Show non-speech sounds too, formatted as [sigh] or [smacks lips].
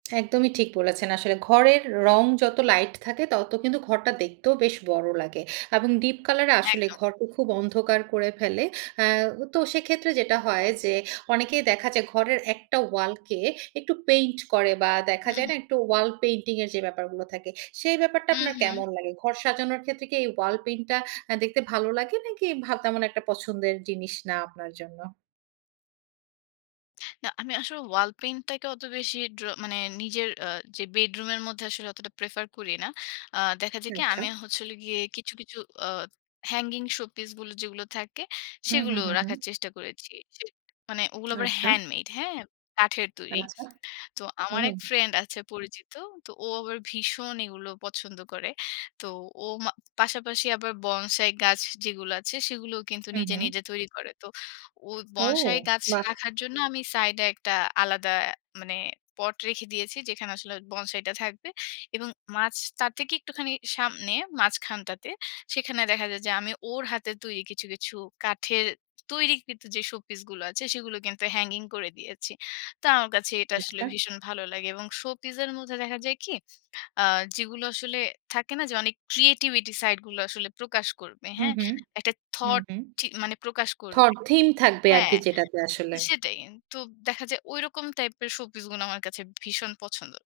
একদমই ঠিক বলেছেন। আসলে ঘরের রং যত লাইট থাকে, ততো কিন্তু ঘরটা দেখতেও বেশ বড় লাগে এবং ডীপ কালারে আসলে একদম। ঘরটা খুব অন্ধকার করে ফেলে। আ তো সেক্ষেত্রে যেটা হয় যে, অনেকেই দেখা যায় ঘরের একটা ওয়ালকে একটু পেইন্ট করে বা দেখা হুম, যায় হুম। না? একটু ওয়াল পেইন্টিং এর যে, ব্যাপারগুলা থাকে। সেই ব্যাপারটা হুম, আপনার হুম। কেমন লাগে? ঘর সাজানোর ক্ষেত্রে কি এই ওয়াল পেইন্টটা আ দেখতে ভালো লাগে, নাকি ভা তেমন একটা পছন্দের জিনিস না আপনার জন্য? না, আমি আসলে ওয়াল পেইন্টটাকে অত বেশি ড্র মানে নিজের আ যে, বেডরুমের মধ্যে আসলে অতটা প্রেফার করি না। আ দেখা যায় কি? আচ্ছা। আমি হচ্ছে হল গিয়ে কিছু, কিছু আ হ্যাঙ্গিং শো পিস বলে যেগুলো থাকে, হুম, সেগুলো হুম, হুম, হুম। রাখার চেষ্টা করেছি। যে, মানে ওগুলো [smacks lips] আবার আচ্ছা। হ্যান্ড মেইড হ্যা? কাঠের তৈরি। আচ্ছা, তো আমার হুম। এক ফ্রেন্ড আছে পরিচিত, তো ও আবার ভীষণ এগুলো পছন্দ করে। তো ও মা পাশাপাশি আবার বনসাই গাছ যেগুলো আছে, সেগুলো কিন্তু হু, নিজে, হুম। নিজে তৈরি করে। তো ও ও! বনসাই গাছ বাহ! রাখার জন্য আমি সাইড এ একটা আলাদা মানে পট রেখে দিয়েছি। যেখানে আসলে বসাইটা থাকবে। এবং মাঝ তার থেকে একটুখানি সামনে, মাঝখানটাতে; সেখানে দেখা যায় যে, আমি ওর হাতের তৈরি কিছু, কিছু কাঠের তৈরিকৃত যে, শোপিস গুলো আছে, সেগুলো কিন্তু হ্যাঙ্গিং করে দিয়েছি। তো আমার কাছে এটা আসলে আচ্ছা। ভীষণ ভালো লাগে। এবং শো পিস এর মধ্যে দেখা যায় কি? আ যেগুলো আসলে থাকে না? যে, অনেক ক্রিয়েটিভিটি সাইড গুলো আসলে প্রকাশ করবে, হ্যা? হুম, হুম। একটা হুম, থট হুম। ঠি মানে প্রকাশ করবে থট থিম থাকবে হ্যা, আরকি যেটাতে আসলে। সেটাই। তো দেখা যায় ঐরকম টাইপের শো পিস গুলো আমার কাছে ভীষণ পছন্দ।